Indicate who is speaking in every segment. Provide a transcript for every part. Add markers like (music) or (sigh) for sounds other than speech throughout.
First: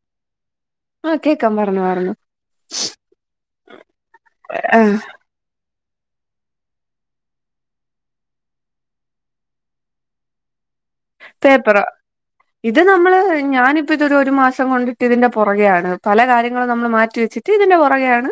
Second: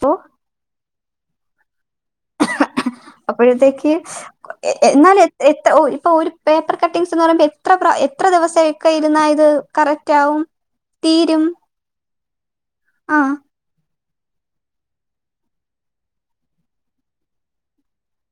Speaker 1: പ്പൊ
Speaker 2: ആഹ് കേക്കാം. പറഞ്ഞൊ പറഞ്ഞൊ
Speaker 1: അപ്പഴത്തേക്ക്
Speaker 2: ആഹ്
Speaker 1: എന്നാലും എ എത് ഒ ഇപ്പൊ ഒരു പേപ്പർ കട്ടിംങ്ങ്സ്ന്ന് പറയുമ്പോ എത്ര പ്ര എത്ര ദിവസെക്കെ ഇരുന്നാ ഇത് കറക്റ്റാവും?
Speaker 2: പേപ്പറൊ? ഇത് നമ്മള്
Speaker 1: ആഹ്
Speaker 2: ഞാനി പ്പതൊരു ഒരു മാസം കൊണ്ടിട്ട് ഇതിന്റെ പൊറകെയാണ്. പല കാര്യങ്ങളും നമ്മള് മാറ്റി വെച്ചിട്ട് ഇതിന്റെ പൊറകെയാണ്.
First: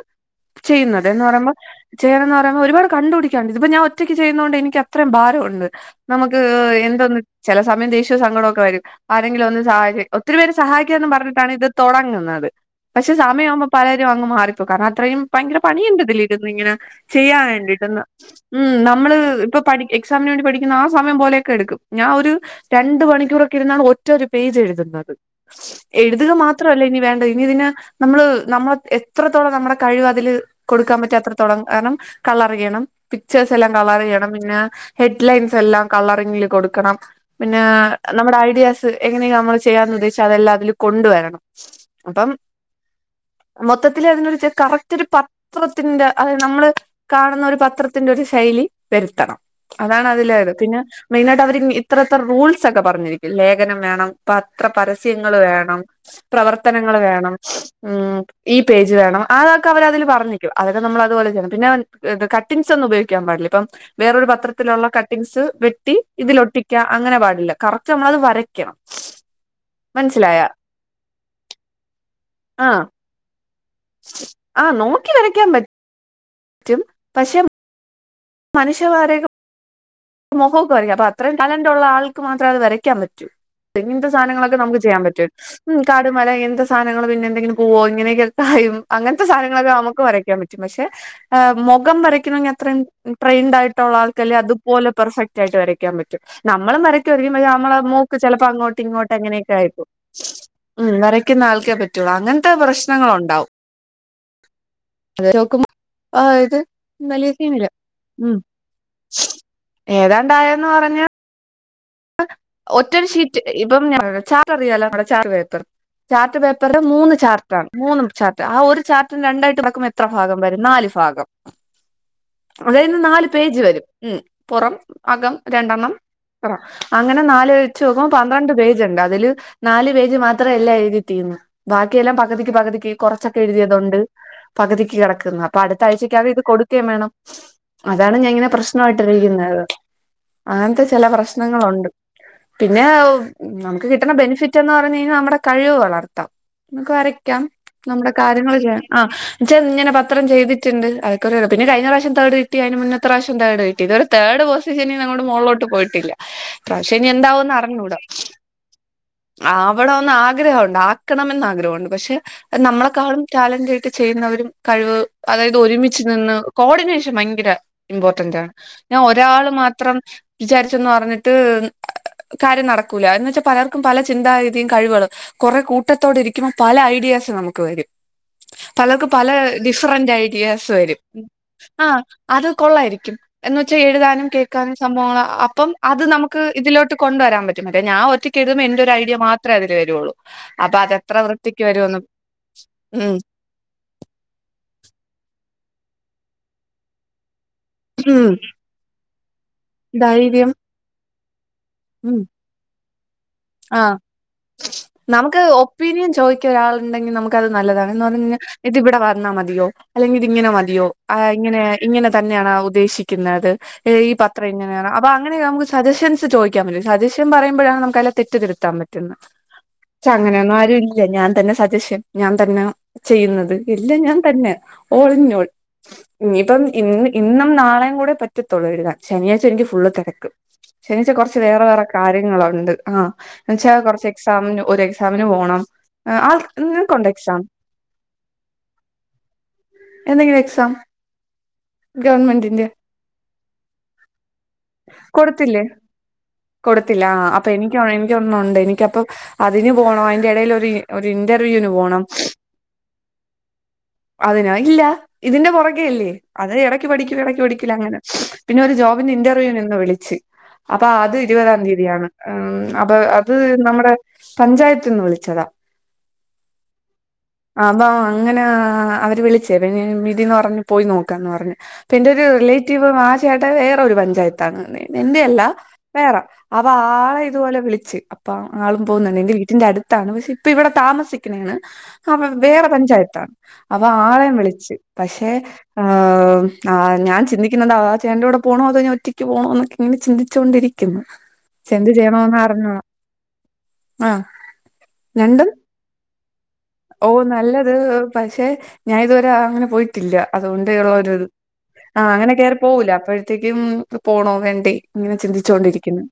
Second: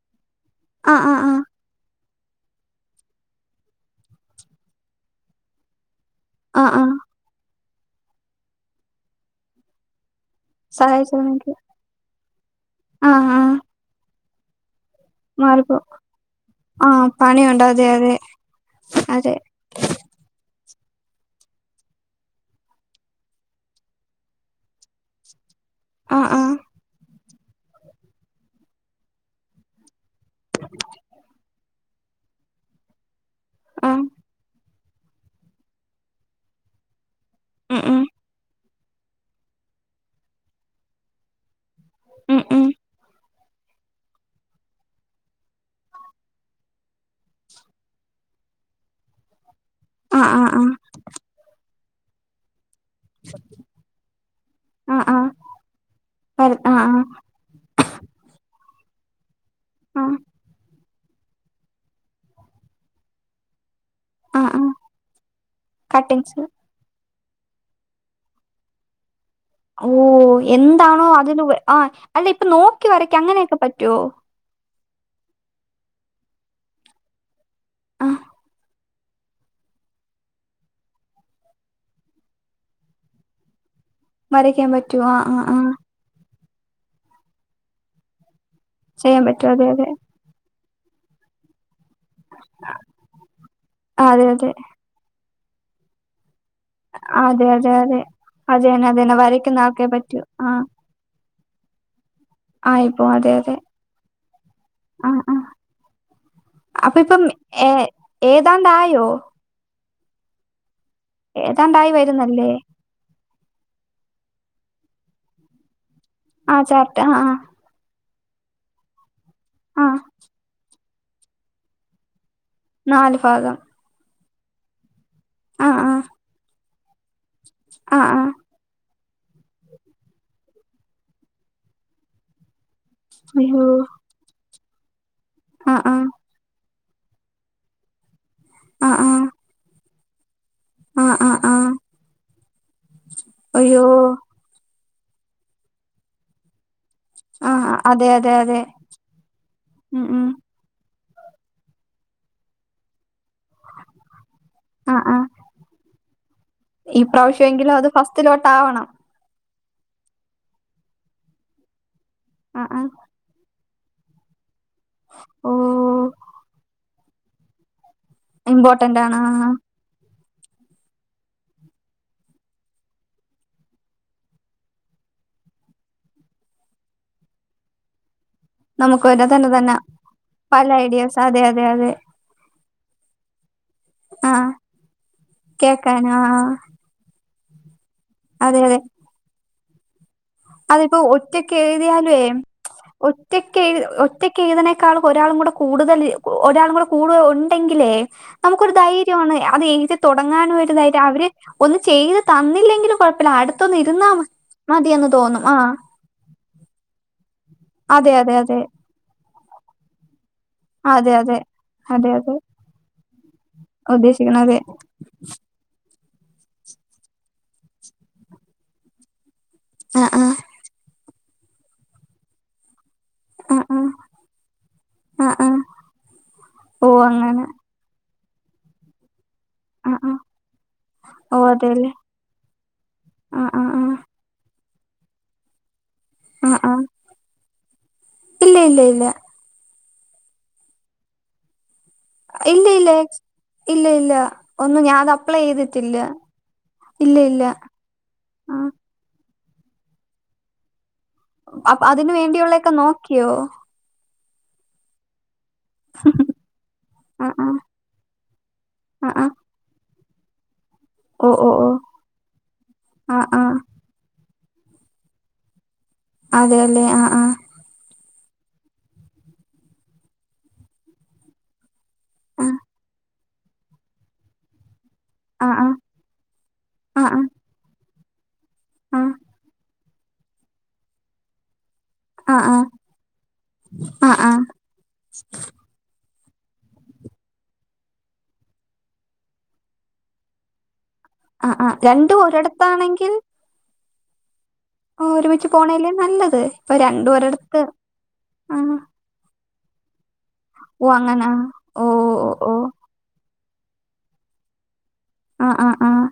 Speaker 1: ആഹ്
Speaker 2: ചെയ്യുന്നത്
Speaker 1: ആഹ്
Speaker 2: എന്ന്
Speaker 1: ആഹ്
Speaker 2: പറയ്മ്പം ചെയ്യണംന്ന് പറയുമ്പോ ഒരുപാട് കണ്ട്പിടിക്കാൻണ്ട്. ഇതിപ്പൊ ഞാൻ ഒറ്റയ്ക്ക് ചെയ്യുന്നോണ്ട് എനിക്കത്രയും ഭാരൊണ്ട്. നമുക്ക്
Speaker 1: ആഹ് ആഹ്
Speaker 2: എന്തൊന്ന് ചില സമയം ദേഷ്യം സങ്കടൊക്കെ വരും ആരെങ്കിലും ഒന്ന് സഹായിച്ചെ ഒത്തിരി പേര് സഹായിക്കാന്ന് പറഞ്ഞിട്ടാണ്
Speaker 1: സഹായിച്ചോന്നെനിക്ക്
Speaker 2: ഇത് തൊടങ്ങുന്നത്. പക്ഷെ
Speaker 1: ആഹ് ആഹ്
Speaker 2: സമയാവുമ്പം പലരും അങ്ങ് മാറിപ്പോകും. കാരണം അത്രയും ഭയങ്കര
Speaker 1: മാറിപ്പോ
Speaker 2: പണിയിണ്ടിതിലിരുന്നിങ്ങനെ
Speaker 1: ആഹ്
Speaker 2: ചെയ്യാൻ
Speaker 1: പണിയുണ്ട് അതെ
Speaker 2: വേണ്ടിട്ടന്ന്.
Speaker 1: അതെ
Speaker 2: ഉം നമ്മള്
Speaker 1: അതെ
Speaker 2: ഇപ്പ പഠി എക്സാമിന് വേണ്ടി പഠിക്കുന്ന ആ സമയം പോലെയൊക്ക എടുക്കും. ഞാൻ ഒരു രണ്ട് മണിക്കൂറൊക്കെ ഇരുന്നാണ് ഒറ്റ ഒരു പേജ് എഴുതുന്നത്.
Speaker 1: ആഹ്
Speaker 2: എഴുതുക
Speaker 1: ആഹ്
Speaker 2: മാത്രല്ല ഇനി വേണ്ടെ ഇനി ഇതിന് നമ്മള് നമ്മളെ എത്രത്തോളം നമ്മുടെ കഴിവ് അതില് കൊടുക്കാം പറ്റ അത്രത്തോളം കാരണം കളറെയ്യണം പിക്ചേഴ്സെല്ലാം
Speaker 1: ആഹ്
Speaker 2: കളറിയ്യണം പിന്നെ ഹെഡ്ലൈൻസെല്ലാം കളറിങ്ങില് കൊടുക്കണം പിന്നെ
Speaker 1: ഉം ഉം
Speaker 2: നമ്മുടെ ഐഡിയാസ് എങ്ങനെങ്കിലും നമ്മള് ചെയ്യാന്ന് ഉദ്ദേശിച്ചാ അതെല്ലാതില് കൊണ്ടുവരണം. അപ്പം
Speaker 1: ഉം ഉം
Speaker 2: മൊത്തത്തില് അതിനൊരു ചെ കറക്റ്റൊരു പത്രത്തിന്റെ അതായത് നമ്മള് കാണുന്നൊരു പത്ര ത്തിന്റൊരു ശൈലി വെരുത്തണം.
Speaker 1: ആഹ്
Speaker 2: അതാണതില്
Speaker 1: ആഹ്
Speaker 2: വേണ്ടത്.
Speaker 1: ആഹ്
Speaker 2: പിന്നെ മെയ്നായിട്ട അത്രത്ര റൂൾസൊക്കെ പറഞ്ഞിരിക്കും ലേഖനം വേണം,
Speaker 1: ആഹ് ആഹ്
Speaker 2: പത്രപരസ്യങ്ങള് വേണം,
Speaker 1: വര് ആഹ്
Speaker 2: പ്രവർത്തനങ്ങള്
Speaker 1: ആഹ്
Speaker 2: വേണം, ഉം ഈ പേജ് വേണം അതൊക്കെ അവരതില്
Speaker 1: ആഹ്
Speaker 2: പറഞ്ഞിക്കും. അ തൊക്കെ നമ്മളതുപോലെ ചെയ്യണം. പിന്നെ കട്ടിങ്സൊന്നും ഉപയോഗിക്കാൻ പാടില്ല. ഇപ്പം വേറൊരു
Speaker 1: ആഹ് ആഹ്
Speaker 2: പത്രത്തിലൊള്ള കട്ടിംങ്ങ്സ് വെട്ടി
Speaker 1: കട്ടിങ്സ്
Speaker 2: ഒട്ടിക്ക അങ്ങനെ പാടില്ല. കറക്റ്റ് നമ്മളത് വരയ്ക്കണം.
Speaker 1: ഓഹ്,
Speaker 2: മനസ്സിലായ
Speaker 1: എന്താണോ അതിന് ആഹ് അല്ല ഇപ്പൊ നോക്കി വരക്ക അങ്ങനൊക്കെ പറ്റൊ?
Speaker 2: ആഹ് നോക്കി വരയ്ക്കാൻ പ റ്റും പക്ഷെ
Speaker 1: അഹ്
Speaker 2: മനുഷ്യന്മാരേകെ മൊഖൊക്കെ വരയ്ക്ക അപ്പ അത്രേം ടലന്റുള്ള ആൾക്ക് മാത്രേ അത് വരയ്ക്കാൻ പറ്റൂ. എന്ത് സാനങ്ങളൊക്കെ
Speaker 1: വരയ്ക്കാൻ
Speaker 2: നമുക്ക് ചെയ്യാൻ
Speaker 1: പറ്റുവോ ആഹ്
Speaker 2: പറ്റും.
Speaker 1: ആഹ് ആഹ്
Speaker 2: ഉം കാട്, മല എന്ത് സാനങ്ങള് പിന്നെന്തെങ്കിലും പൂവോ ഇങ്ങനെയൊക്കെ ക്കായും
Speaker 1: ചെയ്യാൻ
Speaker 2: അങ്ങൻത്തെ
Speaker 1: പറ്റും അതെ
Speaker 2: സാനങ്ങളൊക്കെ
Speaker 1: അതെ
Speaker 2: നമുക്ക് വര യ്ക്കാൻ പറ്റും. പക്ഷെ മൊഖം വരയ്ക്കണെങ്കി അത്രയും ട്രെയിൻഡായിട്ടൊള്ള
Speaker 1: അതെ
Speaker 2: ആൾക്കല്ലെ
Speaker 1: അതെ
Speaker 2: അതും പോലെ പെർഫെക്റ്റായ്ട്ട് വരയ് ക്കാം പറ്റും. നമ്മളും വരക്കോയിരിക്കും
Speaker 1: അതെ
Speaker 2: പക്ഷെ
Speaker 1: അതെ
Speaker 2: നമ്മളെ
Speaker 1: അതെ
Speaker 2: മൂക്ക് ചെലപ്പോ അങ്ങോട്ട്
Speaker 1: അതെന്നെ
Speaker 2: ഇങ്ങോട്ട്
Speaker 1: അതെന്നെ
Speaker 2: അങ്ങനെയൊക്കെ
Speaker 1: വരയ്ക്കുന്ന ആൾക്കേ
Speaker 2: ആയിപ്പോവും.
Speaker 1: പറ്റൂ ആഹ്
Speaker 2: ഉം വരയ്ക്കുന്ന ആൾക്കേ പറ്റുള്ളൂ. അങ്ങനെ
Speaker 1: ആയിപ്പോ അതെ അതെ ആഹ്
Speaker 2: അത് വരെ
Speaker 1: ആഹ്
Speaker 2: നോക്കുമ്പ ആഹ് ഇത്
Speaker 1: അപ്പൊ ഇപ്പം
Speaker 2: വലിയ സീനില്ല
Speaker 1: ഏ
Speaker 2: ഉം
Speaker 1: ഏതാണ്ടായോ
Speaker 2: ഏതാണ്ടായന്ന് പറഞ്ഞ
Speaker 1: ഏതാണ്ടായി വരു
Speaker 2: ഒറ്റൊരു ഷീറ്റ് ഇപ്പം ഞാൻ ചാർട്ടറിയാലോ നമ്മടെ ചാർട്ട് പേപ്പർ ചാർട്ട്
Speaker 1: ആഹ്
Speaker 2: പേപ്പറിന്റെ
Speaker 1: ചാർട്ട് ആഹ്
Speaker 2: മൂന്ന്
Speaker 1: ആഹ്
Speaker 2: ചാർട്ടാണ് മൂന്നും ചാർട്ട് ആഹ് ഒരു ചാർട്ട് രണ്ടായിട്ട് മടക്കുമ്പ
Speaker 1: ആഹ്
Speaker 2: എത്ര ഭാഗംവരും നാല് ഭാഗം അതായത് നാല് പേജ് വരും ഉം പുറം അകം
Speaker 1: ആഹ്
Speaker 2: രണ്ടെണ്ണം
Speaker 1: ആഹ്
Speaker 2: പുറം അങ്ങനെ നാല് വെച്ച് നോക്കുമ്പോ
Speaker 1: ആഹ് ആഹ്
Speaker 2: പന്ത്രണ്ട് പേജുണ്ട് അതില് നാല് പേജ് മാത്രമേ എല്ലാ എഴുതി തീന്ന് ബാക്കിയെല്ലാം പകുതിക്ക് പകുതിക്ക് കുറച്ചൊക്കെ
Speaker 1: അയ്യോ
Speaker 2: എഴുതിയതുണ്ട് പകുതിക്ക് കിടക്കുന്ന അപ്പൊ
Speaker 1: ആഹ് ആഹ്
Speaker 2: അടുത്താഴ്ച്ചക്കകം ഇത് കൊടുക്കേം വേണം അതാണ് ഞാൻ ഇങ്ങനെ
Speaker 1: ആഹ്
Speaker 2: പ്രശ്നായിട്ട്
Speaker 1: ആഹ്
Speaker 2: ഇരിക്കുന്നത് അങ്ങനത്തെ ചില
Speaker 1: ആഹ് ആഹ് ആഹ്
Speaker 2: പ്രശ്നങ്ങളുണ്ട് പിന്നെ
Speaker 1: അയ്യോ
Speaker 2: നമുക്ക് കിട്ടുന്ന ബെനിഫി റ്റെന്ന് പറഞ്ഞ് കഴിഞ്ഞാൽ നമ്മുടെ കഴിവ് വളർത്താം നമുക്ക് വരയ്ക്കാം
Speaker 1: ആഹ് അതെ
Speaker 2: നമ്മുടെ
Speaker 1: അതെ
Speaker 2: കാര്യങ്ങൾ
Speaker 1: അതെ
Speaker 2: ചെയ്യാം ജ ഇങ്ങനെ
Speaker 1: ഉം
Speaker 2: പത്രം
Speaker 1: ഉം
Speaker 2: ചെയ് ട്ട്ണ്ട് (unintelligible) പിന്നെ കഴിഞ്ഞ പ്രാശ്യം തേർഡ് കിട്ടി അയിന് മുന്നത്രാശ്യം തേർഡ് ഇത് വരെ തേർഡ് പൊസിഷനിൽ
Speaker 1: ആഹ്
Speaker 2: ഇങ്ങട്
Speaker 1: ആഹ്
Speaker 2: മോളോട്ട് പോയിട്ടില്ല ഇപ്രാശ്യം
Speaker 1: ഈ
Speaker 2: ഇനി എന്താവോന്ന്
Speaker 1: പ്രാവശ്യമെങ്കിലും അത്
Speaker 2: അറിഞ്ഞൂടാ
Speaker 1: ഫസ്റ്റിലോട്ടാവണം
Speaker 2: ആവണെന്ന് ആഗ്രഹൊണ്ട് ആക്കണമെന്ന് ആഗ്രഹണ്ട് പക്ഷെ
Speaker 1: ആഹ് ആഹ്
Speaker 2: നമ്മളെക്കാളും ടാലന്റ് ആയിട്ട് ചെയ്യുന്നവരും കഴിവ് അതായത് ഒരുമിച്ച്
Speaker 1: ഓഹ്
Speaker 2: നിന്ന് കോർഡിനേഷൻ ഭയങ്കര ഇമ്പോർട്ടന്റ് ആണ് ഞാൻ
Speaker 1: ഇമ്പോർട്ടന്റ് ആണ്
Speaker 2: ഒരാള്
Speaker 1: ആഹ്
Speaker 2: മാത്രം വിചാരിച്ചന്ന് പറഞ്ഞിട്ട് കാര്യം നടക്കൂല്ല അന്ന് വെച്ചാൽ പലർക്കും പല ചിന്താഗതിയും കഴിവൾ കുറെ കൂട്ടത്തോട് ഇരിക്കുമ്പോൾ പല ഐഡിയാസ് നമുക്ക് ക്ക് വരും
Speaker 1: നമുക്ക്
Speaker 2: പലർക്ക്
Speaker 1: തന്നെ
Speaker 2: പല
Speaker 1: തന്നെ തന്നെ
Speaker 2: ഡിഫ്രണ്ട്
Speaker 1: പല
Speaker 2: ഐഡിയാസ്‌ വരും
Speaker 1: ഐഡിയാസ് അതെ അതെ അതെ
Speaker 2: അത് കൊള്ളായിരിക്കും എന്ന് വെച്ചാ എഴുതാനും
Speaker 1: ആഹ്
Speaker 2: കേൾക്കാനും സംഭവങ്ങൾ അപ്പം അത്
Speaker 1: കേക്കാൻ
Speaker 2: നമുക്ക്
Speaker 1: ആഹ്
Speaker 2: ഇതിലോട്ട് കൊണ്ടരാൻ പറ്റും ഞാ ഒറ്റക്
Speaker 1: അതെ
Speaker 2: എഴുത്തുമ്പോ
Speaker 1: അതെ
Speaker 2: എന്റൊരു ഐഡിയ മാത്രേ അതിൽ വരുള്ളൂ അപ്പൊ
Speaker 1: അതിപ്പോ
Speaker 2: അതെത്ര
Speaker 1: ഒറ്റക്ക്
Speaker 2: വൃത്തിക്ക് വരുമെന്ന്
Speaker 1: എഴുതിയാലുവേ
Speaker 2: ഉം
Speaker 1: ഒറ്റ ക്ക് ഒറ്റയ്ക്ക് എഴുതിനേക്കാൾ ഒരാളും കൂടെ കൂടുതൽ ഒരാളും കൂടെ കൂടുതൽ ണ്ടെങ്കിലേ
Speaker 2: ഉം
Speaker 1: നമുക്കൊരു ധൈര്യാണ് അത് എഴുതി
Speaker 2: ധൈര്യം
Speaker 1: തുടങ്ങാനും ഒരു ധൈര്യം അവര് ഒന്ന്
Speaker 2: ഉം
Speaker 1: ചെയ്ത് തന്നില്ലെങ്കിലും കൊഴപ്പില്ല അടുത്തൊന്ന്
Speaker 2: ആഹ്
Speaker 1: ഇരുന്നാ മതിയെന്ന് തോന്നും
Speaker 2: നമുക്ക്
Speaker 1: ആഹ്
Speaker 2: ഒപ്പീനിയൻ ചോദിക്കാൻ ഒരാള് ഇണ്ടെങ്കി നമുക്കത് നല്ലതാണ് എന്ന്
Speaker 1: അതെ അതെ
Speaker 2: പറഞ്ഞാ
Speaker 1: അതെ
Speaker 2: ഇത് ഇവിടെ വ ന്നാ മതിയോ അല്ലങ്കി ഇത് ഇങ്ങനെ മതി യോ
Speaker 1: അതെ
Speaker 2: ആ
Speaker 1: അതെ
Speaker 2: ഇങ്ങനെ ഇങ്ങനെ
Speaker 1: അതെ അതെ
Speaker 2: തന്നെയാണ് ഉദ്ദേശിക്കുന്നത് ഈ
Speaker 1: ഉദ്ദേശിക്കുന്നത്
Speaker 2: പത്രം
Speaker 1: അതെ
Speaker 2: ഇങ്ങനെയാണോ അപ്പൊ അങ്ങനെയൊക്കെ നമുക്ക് സജഷൻസ് ചോദിക്കാൻ പറ്റും സജഷൻ പറയുമ്പോഴാണ് നമുക്കതിലെ തെറ്റ് തിരുത്താൻ പറ്റുന്ന ച്ച
Speaker 1: ആഹ് ആഹ്
Speaker 2: അങ്ങനൊന്നും ആരു ഇല്ല ഞാൻ തന്നെ സജഷൻ ഞാൻ തന്ന ചെയ്യുന്നത്
Speaker 1: ആഹ്
Speaker 2: ഇല്ല ഞാൻ തന്നെ ഓൻ ഇൻ
Speaker 1: ആഹ് ആഹ്
Speaker 2: ആൾ
Speaker 1: ആഹ്
Speaker 2: ഇനിപ്പം ഇ
Speaker 1: ഓ അങ്ങനെ
Speaker 2: ഇന്നും നാളെയും കൂടെ പറ്റ റ്റത്തൊള്ള് എഴുതാൻ ശനിയാഴ്ച്ച എനിക്ക് ഫുള്ള്
Speaker 1: ആഹ് ആഹ്
Speaker 2: തിരക്കും ശനിയാഴ്ച്ച കുറച്ച്
Speaker 1: ഓ
Speaker 2: വ വേറെ
Speaker 1: അതെല്ലേ
Speaker 2: കാര്യങ്ങളുണ്ട് ആ
Speaker 1: ആഹ്
Speaker 2: എന്ന്
Speaker 1: ആഹ്
Speaker 2: വെച്ചാൽ
Speaker 1: ആഹ്
Speaker 2: കുറച്ച് എക്സാമിന് ഒരു എക്സാമിന് പോണം ആഹ് ആ നിനകൊണ്ടാ എക്സാം
Speaker 1: ഇല്ല ഇല്ല ഇല്ല
Speaker 2: എന്തെങ്കിലും എക്സാം
Speaker 1: ഇല്ല
Speaker 2: ഗവൺമെന്റിന്റെ
Speaker 1: ഇല്ല ഇല്ല ഇല്ല ഒന്നും ഞാൻ അപ്ലൈ
Speaker 2: കൊടുത്തില്ലേ
Speaker 1: ചെയ്തിട്ടില്ല
Speaker 2: കൊടുത്തില്ല
Speaker 1: ഇല്ല ഇല്ല
Speaker 2: അപ്പൊ എനിക്ക്
Speaker 1: ആ
Speaker 2: എനിക്കൊന്നുംണ്ട് എനിക്കപ്പ അതിന് പോണം അതിന്റെ ഇടേൽ ഒരു ഒരു ഇന്റർവ്യൂന്
Speaker 1: അപ്പ
Speaker 2: പോണം
Speaker 1: അതിന് വേണ്ടിയുള്ളൊക്കെ നോക്കിയോ
Speaker 2: അതിനാ ഇല്ല ഇതിന്റെ പുറകെ അല്ലേ അതെ ഇടയ്ക്ക് പഠിക്കും
Speaker 1: ആ
Speaker 2: ഇടക്ക്
Speaker 1: ആ
Speaker 2: പഠിക്കില്ല അങ്ങനെ പിന്നെ ഒരു
Speaker 1: ആ
Speaker 2: ജോബിന്റെ
Speaker 1: ആ
Speaker 2: ഇന്റർവ്യൂനിന്ന് വിളിച്ചു അപ്പൊ അത്
Speaker 1: ഓ ഓ
Speaker 2: ഇരുപതാം
Speaker 1: ഓ
Speaker 2: തീയതിയാണ് ഉം അപ്പൊ
Speaker 1: ആ
Speaker 2: അത്
Speaker 1: ആ
Speaker 2: നമ്മുടെ പഞ്ചായത്ത്ന്ന് വിളിച്ചതാ
Speaker 1: അതെല്ലേ ആഹ് ആഹ്
Speaker 2: അപ്പ അങ്ങനെ അവര് വിളിച്ചേ പിന്നെ വീട്ടിന്ന് പറഞ്ഞ് പോയി നോക്കന്ന് പറഞ്ഞ് ഇപ്പെ എന്റൊരു
Speaker 1: ആ
Speaker 2: റിലേറ്റീവ് ആ ചേട്ട വേറൊരു പഞ്ചായത്താണ് എന്റെയല്ല
Speaker 1: ആ ആ
Speaker 2: വേറെ അവ
Speaker 1: ആ ആ
Speaker 2: ആളെ ഇതുപോലെ വിളിച്ച് അപ്പ ആളും
Speaker 1: ആ ആ
Speaker 2: പോന്നുണ്ട് എന്റെ വീട്ടിന്റെ അടു ത്താണ് പക്ഷെ ഇപ്പ ഇവിടെ താമസിക്കന്നാണ് ആഹ് വേറെ പഞ്ചായത്താ അവ
Speaker 1: ആ ആ ആ
Speaker 2: ആളേം വിളിച്ച് പക്ഷേ ഏഹ് ആഹ് ഞാൻ ചിന്തിക്കുന്നതാ ആ ചേന്റെകുടെ പോണോ അതോ ഞാൻ ഒറ്റക്ക് പോണോ എന്നൊക്കെ ഇങ്ങനെ ചിന്തിച്ചുകൊണ്ടിരിക്കുന്നു
Speaker 1: ആഹ് ആഹ് രണ്ടും ഒരടത്താണെങ്കിൽ
Speaker 2: ആഹ്
Speaker 1: ആഹ് ഒര്മിച്ച് പോണേ അല്ലേ നല്ലത് ഇപ്പൊ രണ്ടും
Speaker 2: ഓഹ്
Speaker 1: ഒരിടത്ത്
Speaker 2: നല്ലത് പശെ
Speaker 1: ആ
Speaker 2: ഞാന് ഇത് വരെ അങ്ങനെ പോയിട്ടില്ലാ അത് കൊണ്ട്
Speaker 1: ഓ
Speaker 2: ഒള്ള ഒര് ഇത്
Speaker 1: അങ്ങനാ ഓ
Speaker 2: ആഹ്
Speaker 1: ഓ
Speaker 2: അങ്ങനെ
Speaker 1: ഓ
Speaker 2: കേറി പോവൂല്ലാ അപ്പഴത്തേക്കും പോണോ വേണ്ടേ ഇങ്ങനെ
Speaker 1: ആ ആ ആ
Speaker 2: ചിന്തിച്ചോണ്ടിരിക്കുന്നു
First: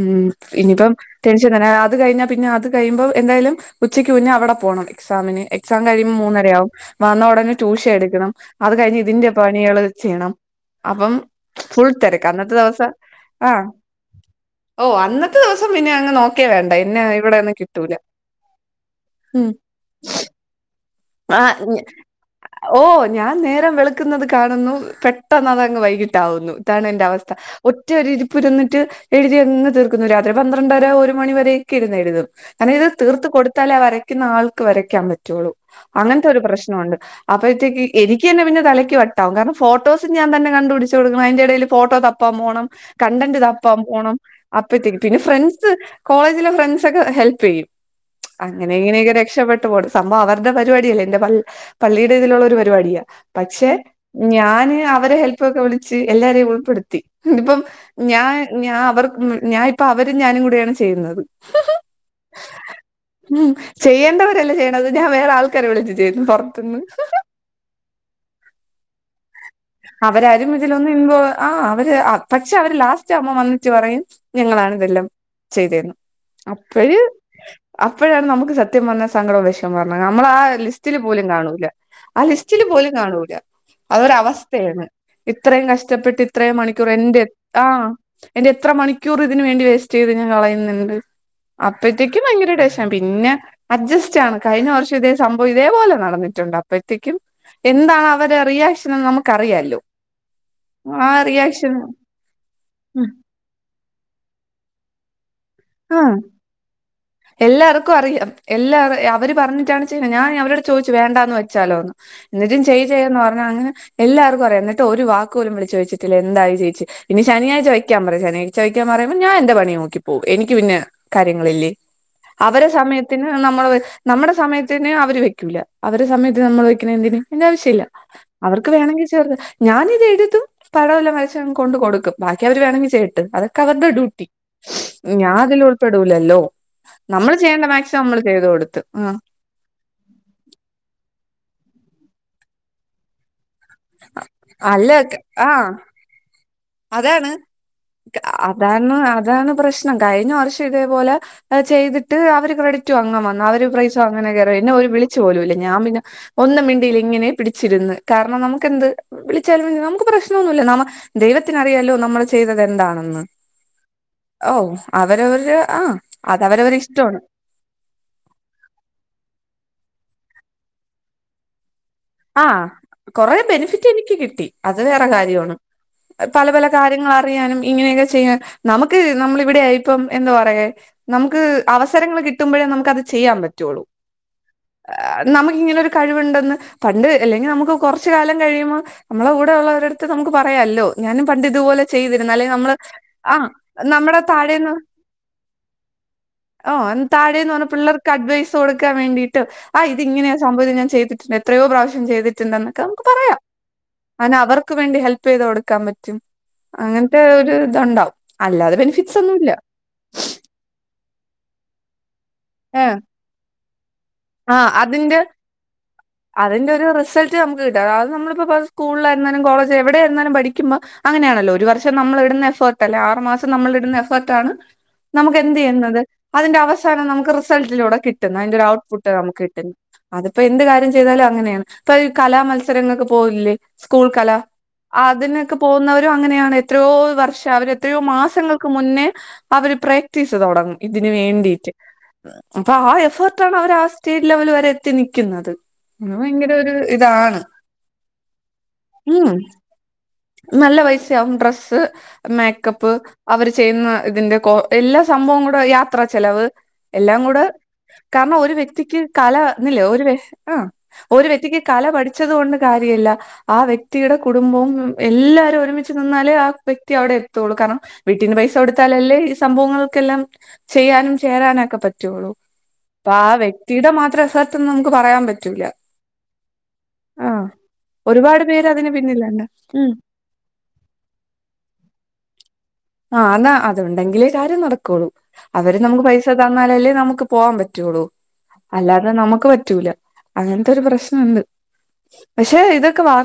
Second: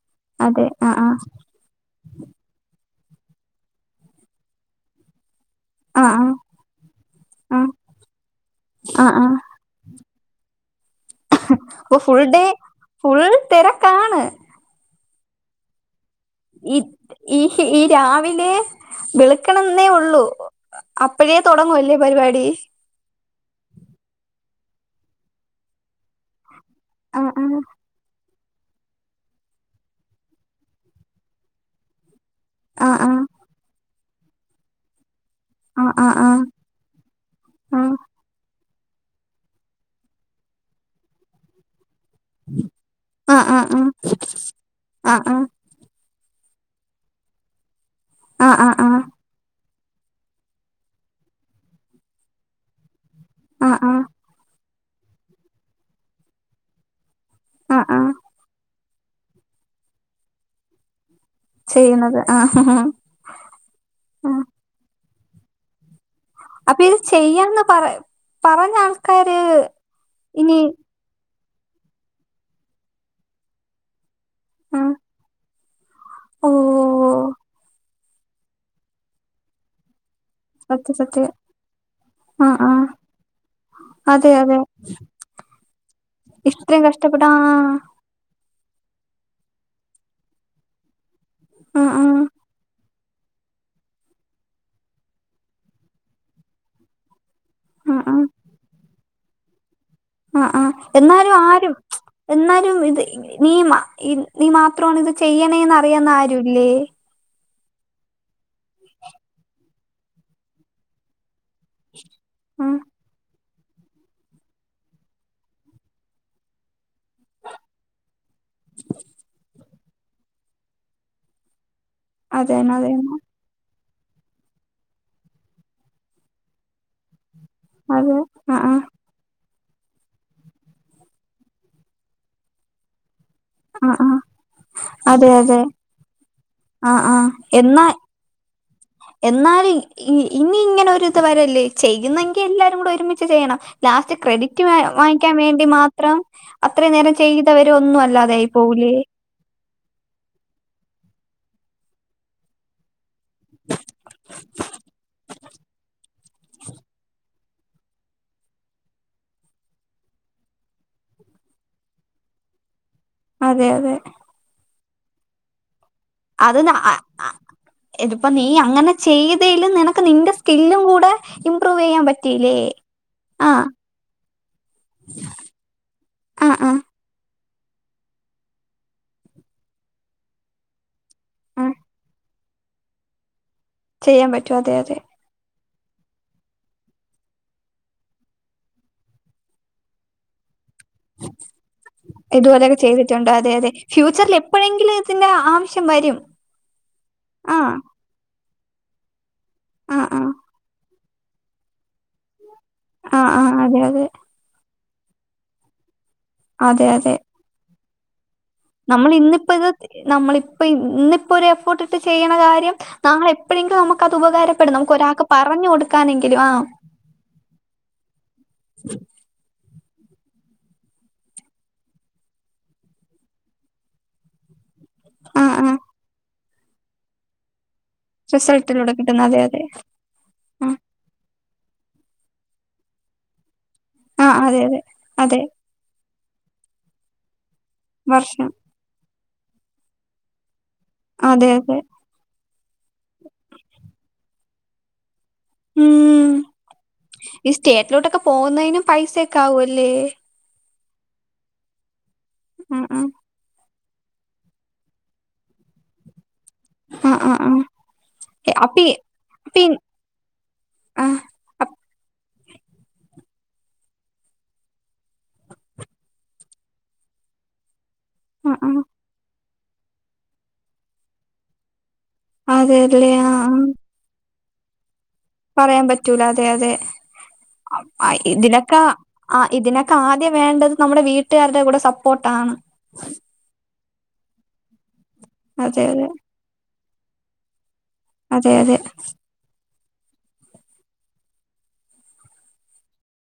Speaker 2: ഉം
Speaker 1: അതെ
Speaker 2: ഇനി
Speaker 1: ആ
Speaker 2: ഇപ്പം
Speaker 1: ആ
Speaker 2: ടെൻഷൻ തന്ന അത് കയിഞ്ഞാ പിന്നെ അത് കയിമ്പോ എന്തായാലും ഉച്ചയ്ക്ക് ഉന്നേ അവടെ പോണം എക്സാമിന് എക്സാം
Speaker 1: ആ ആ
Speaker 2: കയിമ്പോ മൂന്നരാ ആവും വന്നേ ഉടനെ
Speaker 1: ആ
Speaker 2: ട്യൂഷാൻ എട്ക്കണം അത് കയിഞ്ഞ്
Speaker 1: ആ ആ
Speaker 2: ഇതിന്റെ പണികള് ചെയ്യാണം അപ്പം ഫുള്ള്
Speaker 1: അപ്പൊ ഫുൾ
Speaker 2: തെരക്ക
Speaker 1: ഡേ
Speaker 2: അന്നത്തെ ദിവസം
Speaker 1: ഫുൾ
Speaker 2: ആഹ്
Speaker 1: തിരക്കാണ്
Speaker 2: ഓഹ് അന്നത്തെ ദിവസം പിന്നെ അങ്ങ് നോക്കെ വേണ്ടാ എന്നെ ഇവടെ ഒന്നും കിട്ടൂല്ലാ
Speaker 1: പിന്നെ വെള്ക്കണം എന്നേ ഒള്ളൂ അപ്പഴേ തൊടങ്ങും അല്ലേ പരിപാടി
Speaker 2: ഓഹ് ഞാൻ നേരം വെള്ക്ക്ന്നത് കാണുന്നു പെട്ടെന്ന് അത് അങ്ങ് വൈക്ട്ടാവുന്നു ഇതാണ് എന്റെ അവസ്ഥ
Speaker 1: ആഹ്
Speaker 2: ഒറ്റാ ഒര് ഇര് പ്പ് ഇര്ന്നിട്ട് എഴുതി അങ്ങ് തീർക്കുന്നു രാത്രി പന്ത്രണ്ടാര ഒരു മണി വെരെക്കേ ഇര്ന്ന് എഴുതും അതായത്
Speaker 1: ആഹ് ആഹ്
Speaker 2: തീർത്ത് കൊടുത്താലേ ആ വാരയ്ക്കുന്ന ആൾക്ക് വരയ്ക്കാൻ പറ്റോള്ളൂ
Speaker 1: ആഹ്
Speaker 2: അങ്ങനത്തെ ഒര്
Speaker 1: ആഹ്
Speaker 2: പ്രശ്നോണ്ട് അപ്പഴത്തേക്ക് എനി ക്ക് അന്നെ പിന്നെ തലയ്ക്ക് വട്ടാവും കാരണം ഫോട്ടോസ് ഞാൻ തന്നെ കണ്ട് പിടിച്ച് കൊടുക്കണം അയിന്റെ എടെല് ഫോട്ടേ താ പ്പം പോണം കണ്ടാന്റ്
Speaker 1: ആഹ് ആഹ്
Speaker 2: തപ്പാൻ
Speaker 1: ആഹ്
Speaker 2: പോണം അപ്പത്തേക്ക് പിന്നെ
Speaker 1: ആഹ്
Speaker 2: ഫ്രണ്ട്സ് കോളേജിലെ ഫ്രണ്ട്സേക്കെ ഹെൽപ് ചെയ്യും
Speaker 1: ആഹ് ആഹ്
Speaker 2: അങ്ങനെ
Speaker 1: ആഹ്
Speaker 2: ഇങ്ങനെയൊക്കെ രക്ഷപ്പെട്ട് പോണ് സംഭവം അവർ ടെ പരിപാടിയല്ലേ എന്റെ പ പള്ളിടെ ഇതിലോള്ള ഒര് പരിപാടിയാ പശെ
Speaker 1: ആഹ് ആഹ്
Speaker 2: ഞാന് അവരെ ഹെൽപ് ഒക്കെ വിളിച്ച് എല്ലാരേം ഉൾപ്പെടുത്തി ഇപ്പം
Speaker 1: ആഹ് ആഹ്
Speaker 2: ഞാൻ ഞാ അവർ ഞാൻ ഇപ്പ അവര് ഞാനും കൂടെയാണ് ചെയ്യുന്നത്
Speaker 1: ചെയ്യുന്നത് ആഹ് ആഹ്
Speaker 2: ഉം ചെയ്യേണ്ടവരാ അല്ലേ ചെ ഞാൻ വേറെ ആൾക്കാരെ വിളിച്ച് ചെയ്തു പൊറ
Speaker 1: അപ്പൊ ഇത് ചെയ്യാന്ന് പറ പറഞ്ഞാ ആൾക്കാര്
Speaker 2: അവരാരും
Speaker 1: ഇനി
Speaker 2: ഇതിലൊന്നും ഇൻവൊ ആഹ് അവര് ആഹ് പശേ അവര് ലാസ്റ്റ് ആമ്പോ വന്നിട്ട് പറയും ഞങ്ങളാണ്
Speaker 1: ആഹ്
Speaker 2: ഇതെല്ലാം ചെയ്തേന്ന് അപ്പാഴ്
Speaker 1: ഓഹ്
Speaker 2: അപ്പഴാണ് നമ്മ്ക്ക് സത്യം പറഞ്ഞാ സങ്കടോം വേഷാമോം വെരാണേ നമ്മളാ
Speaker 1: സത്യം
Speaker 2: ലിസ്റ്റില് പോലും
Speaker 1: സത്യം
Speaker 2: കാണുല്ലാ ആ
Speaker 1: ആഹ്
Speaker 2: ലിസ്റ്റില്
Speaker 1: ആഹ്
Speaker 2: പോലും കാണൂല്ലാ അതൊര്
Speaker 1: അതെ
Speaker 2: അവസ്
Speaker 1: അതെ
Speaker 2: തെന്ന് ഇത്രം കഷ്ടപ്പെട്ട് ഇത്രം
Speaker 1: ഇത്രയും
Speaker 2: മണിക്കൂറ് എന്റെ
Speaker 1: കഷ്ടപ്പെട്ട്
Speaker 2: ആഹ് എന്റെ എത്ര മണിക്കൂറ് ഇതിന് വേണ്ടി വേസ്റ്റ് ചെയ്ത് ഞാൻ കളയ്ന്നോണ്ട്
Speaker 1: ആഹ്
Speaker 2: അപ്പഴത്തേക്കും
Speaker 1: ആഹ്
Speaker 2: പയങ്കര ഡെസ്‌ ഞാൻ പിന്നെ അഡ്ജസ്റ്റ് ആണ് കയിഞ്ഞ വർഷോം ഇതേ സംഭവം ഇതേപോലെ നടന്നിട്ട് ഒണ്ട് അപ്പയ്ത്തേക്കും
Speaker 1: ആഹ്
Speaker 2: എന്താണ്
Speaker 1: ആഹ്
Speaker 2: അവരെ റിയാക്ഷൻ എന്ന് നമ്മക്ക് അറിയാലോ
Speaker 1: ആഹ് ആഹ് എന്നാലും ആരും എന്നാലും ഇത് നീമ ഇ നീ മാത്രണ് ഇത് ചെയ്യണേന്ന് അറിയാന്ന
Speaker 2: ആഹ്
Speaker 1: ആരും ഇല്ലേ
Speaker 2: എല്ലാർക്കും അറിയാം എല്ലാവര് അവര് പറഞ്ഞിട്ടാണ് ചെയ്യ്ന്നെ ഞാൻ അവരോട് ചോയിച്ചു വേണ്ടാന്ന് വെച്ചാലോന്ന് എന്നിട്ടും
Speaker 1: ഉം
Speaker 2: ചെയ് ചെയ്യന്ന് പറഞ്ഞ് അങ്ങനെ എല്ലാർക്കും അറിയാം എന്നിട്ട് ഒര് വാക്ക് പോലും വിള് ചോയിട്ടില്ല എന്തായി ചോച്ചി ഇനി ശനിയാഴ്ച വെയ്ക്കാൻ പറയും ശനി ച്ച വെയ്ക്കാൻ പറയ്മ്പോ ഞാൻ എന്റെ പണി നോക്കിപ്പോകും എനിക്ക് പിന്നെ കാര്യങ്ങള് ഇല്ല്യേ അവരെ
Speaker 1: അതന്നെ അതന്നെ
Speaker 2: സമയത്തിന് നമ്മള് വെച് നമ്മടെ സമയത്തിന് അവര് വെക്കൂല്ല അവരെ സമയത്ത് നമ്മള് വെക്ക്യണെ എന്തിന് അയിൻ്റെ ആവിശ ഇല്ല
Speaker 1: അതെ ആ
Speaker 2: അവർക്ക്
Speaker 1: ആ
Speaker 2: വേണെങ്കി സ് ഞാന് ഇത് എഴുതും പടം എല്ലാം വരച്ച് അങ്ങ് കൊണ്ട് കൊടുക്കും, ബാക്കി അവര് വേണാങ്കി ചെയ്യട്ട് അത ക്കേ അവർടെ
Speaker 1: ആ ആ
Speaker 2: ഡ്യൂട്ടി
Speaker 1: അതെ
Speaker 2: ഞാൻ
Speaker 1: അതെ
Speaker 2: അതില് ഉൾപ്പെടൂല്ലല്ലോ?
Speaker 1: ആ ആ
Speaker 2: നമ്മള് ചെയ്യേണ്ടാ മാക്സിമം നമ്മള് ചെയ്ത് കൊടുത്ത് ആഹ്
Speaker 1: ന്നാലും ഇ ഇനി ഇങ്ങനെ ഒര് ഇത് വെരല്ല് ചെയ്യുന്നങ്കി എല്ലാരുടെ ഒരുമിച്ച് ചെയ്യണം ലാസ്റ്റ് ക്രെഡിറ്റ് വാ
Speaker 2: അല്ല
Speaker 1: വാങ്ങിക്കാൻ വേണ്ടി
Speaker 2: ആഹ്
Speaker 1: മാ ത്രം അത്ര നേരം
Speaker 2: അതാണ്
Speaker 1: ചെയ്തവര് ഒന്നും അല്ലാതൊ ആയി പോവുലെ
Speaker 2: അതാണ് അതാണ് പ്രശ്നം കഴിഞ്ഞ വർഷം ഇതേ പൊലെ ചെയ്തിട്ട് അവര് ക്രെഡിറ്റ് വാങ്ങാൻ വ ന്നാ അവര് പ്രൈസ് വാങ്ങാൻ കെറി എന്നെ ഒര് വിളിച്ചാ പോലും ഇല്ല ഞാൻ പിന്നെ ഒന്നും മിണ്ടില്ലാ ഇങ്ങനെ പിടിച്ചിരുന്ന്, കാരണം നമ്മക്ക് എന്ത് വിളിച്ചാലും നമ്മക്ക് പ്രശ്നമൊന്നും ഇല്ല. നമ്മ ദൈവത്തിന് അറിയാല്ലോ നമ്മള് ചെയ്തത് എന്താ ആണെന്ന്
Speaker 1: അതെയതെ
Speaker 2: ഓഹ് അവരവര് ആ
Speaker 1: അത് ന-
Speaker 2: അതവരവരെ
Speaker 1: അ-
Speaker 2: ഇഷ്ടാണ്.
Speaker 1: അ- ഇതിപ്പോ നീ അങ്ങനെ ചെയ്തേലും നിനക്ക് നിന്റെ സ്കില്ലും കൂടെ ഇമ്പ്രൂചെയ്യാപ
Speaker 2: ആഹ്, കൊറെ ബെനിഫിറ്റെനിക്ക് കിട്ടി അത് വേറെ കാര്യാണ്. പല
Speaker 1: ആ
Speaker 2: പല
Speaker 1: ആ
Speaker 2: കാര്യങ്ങള റിയാനും, ഇങ്ങനെയൊക്കെ ചെയ്യാൻ, നമുക്ക് നമ്മളിവിടെയിപ്പം എന്താ പറയേ? നമുക്ക്
Speaker 1: ആ
Speaker 2: അവസരങ്ങള് കിട്ടുമ്പോഴേ, നമുക്കത് ചെയ്യാൻ പറ്റൊള്ളൂ.
Speaker 1: ചെയ്യാൻ പറ്റും, അതെ അതെ
Speaker 2: നമുക്കിങ്ങനെയൊരു കഴിവ്ണ്ടെന്ന് പണ്ട് എല്ലെങ്കി, നമുക്ക് കൊറച്ച് കാലം കഴിയുമ്പോ മ്മളെ കൂടെയു ള്ളവരട്ത്ത് നമുക്ക് പറയാല്ലോ! ഞാനും പണ്ടിതുപോലെ ചെയ്തിരുന്നു അല്ലെങ്കി നമ്മള്
Speaker 1: ഇതുപോലെയൊക്കെ ചെയ്തിട്ടുണ്ട്
Speaker 2: ആ
Speaker 1: അതെ അതെ
Speaker 2: നമ്മളെ
Speaker 1: ഫ്യൂച്ചറിൽ
Speaker 2: താഴേന്ന്
Speaker 1: എപ്പോഴെങ്കിലും ഇതിന്റെ ആവശ്യം വരും.
Speaker 2: ഓ! അന്ന് താഴേന്ന്
Speaker 1: ആ
Speaker 2: വന്ന പിള്ളേർക്ക് അഡ്വൈസ് കൊടുക്കാൻ വേണ്ടിയിട്ട് ആ ഇത് ഇങ്ങനെയൊ രു സംഭവം ഞാൻ ചെയ്തിട്ടുണ്ടാ എത്രയോ പ്രാവശ്യം ചെയ്ത്ട്ടുണ്ട ന്നൊക്കെ-
Speaker 1: ആ ആ അതെയതെ.
Speaker 2: അനെ അവർക്ക് വേണ്ടി ഹെൽപ് ചെയ്തൊടുക്കാൻ പറ്റും.
Speaker 1: അതെ
Speaker 2: അങ്ങനത്തെ ഒരിതുണ്ടാവും.
Speaker 1: നമ്മളിന്നിപ്പത് നമ്മളി ഇപ്പോ ഇന്നിപ്പൊരു എഫോർട്ടിട്ട് ചെയ്യ്ണ കാര്യം
Speaker 2: ഏ
Speaker 1: നാളെപ്പഴങ്കി നമു
Speaker 2: ആഹ്
Speaker 1: ക്കതുപകാരപ്പെടും, നമുക്ക് ഒരാക്ക് പറഞ്ഞു കൊടുക്കാനെങ്കിലും ആ
Speaker 2: റിസൽ റ്റ് നമ്മക്ക്‌ കിട്ടണം. അത് നമ്മളിപ്പോ സ്കൂളിലായിരുന്നാലും, കോളജ് എവിടായിരുന്നാലും, പഠിക്ക്മ്പൊ അങ്ങനാണല്ലോ ഒരു വർഷം നമ്മളിടുന്ന എഫർട്ട് അല്ലാ ആറു മാസം നമ്മളിടുന്ന എഫർട്ടാണ്-
Speaker 1: ആ ആ
Speaker 2: നമുക്കെന്തെയ്യുന്നത്? അതിന്റെ അവസാനം നമുക്ക് റിസൾട്ടിലൂടെ കിട്ടുന്ന അയ്ന്റൊരു
Speaker 1: റിസൾട്ടിലൂടെ
Speaker 2: ഔട്ട്പുട്ട്
Speaker 1: കിട്ടുന്ന അതെ അതെ
Speaker 2: നമുക്കിട്ടുന്നു. അത്പ്പോ എന്ത്
Speaker 1: ആ
Speaker 2: കാര്യം ചെയ്താലും അങ്ങനേണ്, ഇപ്പൊ ഈ കലാ മത്സരങ്ങക്ക് പോവുല്ലേ!
Speaker 1: ആ
Speaker 2: സ്കൂൾകല
Speaker 1: അതെ അതെ അതെ
Speaker 2: അതിനൊക്കെ പോകുന്നവരും അങ്ങനെയാണ്, എത്രയോ വർഷം അവർ എത്രയോ
Speaker 1: വർഷം
Speaker 2: മാസങ്ങൾ- ക്ക്‌ മുന്നേ, അവര് പ്രാക്ടീസ് തൊടങ്ങും ഇതിന്
Speaker 1: അതെ
Speaker 2: വേണ്ടിട്ട്
Speaker 1: അതെ
Speaker 2: അപ്പൊ ആ എഫേർട്ടാണവര് ആ സ്റ്റേറ്റ്ലെവല് വരെ എത്തി നിക്ക്‌ന്നത്. അഹ്‌
Speaker 1: ഉം
Speaker 2: ഭയങ്കരൊര് ഇതാണ്
Speaker 1: ഈ സ്റ്റേറ്റിലോട്ടൊക്കെ പോകുന്നതിനും
Speaker 2: ഉം
Speaker 1: പൈസയൊക്കെ ആവുമല്ലേ
Speaker 2: നല്ല പൈസ്യാവും, ഡ്രെസ്സ്
Speaker 1: ആ
Speaker 2: മേക്കപ്പ്- അവര് ചെയ്യുന്ന ഇതിന്റെ എല്ലാ കൊ എല്ലാ സംഭവം കൂടെ യാത്ര ചെലവ്-
Speaker 1: ആ ആ ആ
Speaker 2: എല്ലാംകൂടെ,
Speaker 1: ആ
Speaker 2: കാരണം ഒരു
Speaker 1: അപ്പി
Speaker 2: വ്യക്തിക്ക് കല
Speaker 1: പിൻ
Speaker 2: ന്നില്ലേ ഒരു വ ആ ഒരു വ്യക്തിക്ക്-
Speaker 1: അപ്പ്
Speaker 2: കല പഠിച്ചത്കൊണ്ട് കാര്യല്ല. ആ വ്യക്തിയുടെ കുടുംബവും എല്ലാരും ഒരുമിച്ച് നിന്നാലേ, ആ വ്യക്തി അവിടെയെത്തൊള്ളൂ കാരണം വീട്ടിന്ന്
Speaker 1: ആ
Speaker 2: പൈസ
Speaker 1: ആ
Speaker 2: കൊടുത്താലല്ലേ, ഈ സംഭവങ്ങൾക്കെല്ലാം ചെയ്യാനും ചേരാനൊക്കെ പ റ്റൊള്ളൂ,
Speaker 1: അതെല്ലേ
Speaker 2: അപ്പൊ ആ
Speaker 1: ആഹ്
Speaker 2: വ്യക്തിയുടെ മാത്ര എഫേട്ടെന്ന് നമുക്ക് പറയാൻ പ
Speaker 1: പറയാൻ പറ്റൂല, അതെയതെ അ അ
Speaker 2: ഒരുപാട് പേര്
Speaker 1: ഇതിനൊക്കെ-
Speaker 2: അതിന്
Speaker 1: ആ
Speaker 2: പിന്നിലുണ്ട്
Speaker 1: ഇതിനൊക്കെ ആദ്യം വേണ്ടത്, നമ്മുടെ വീട്ടുകാരുടെ കൂടെ സപ്പോട്ടാണ്.
Speaker 2: ആഹ് ന്നാ അ ത്ണ്ടെങ്കിലേ കാര്യം നടക്കൊള്ളൂ, അവര്
Speaker 1: അതെ
Speaker 2: നമുക്ക്
Speaker 1: അതെ
Speaker 2: പൈസ തന്നാലല്ലേ, നമുക്ക് പോവാൻ പറ്റൊള്ളൂ.
Speaker 1: അതെ അതെ
Speaker 2: അല്ലാതെ നമുക്ക് പറ്റൂല, അങ്ങൻത്തൊരു പ്രശ്നണ്ട്. പക്ഷെ ഇതൊക്കെ വാർ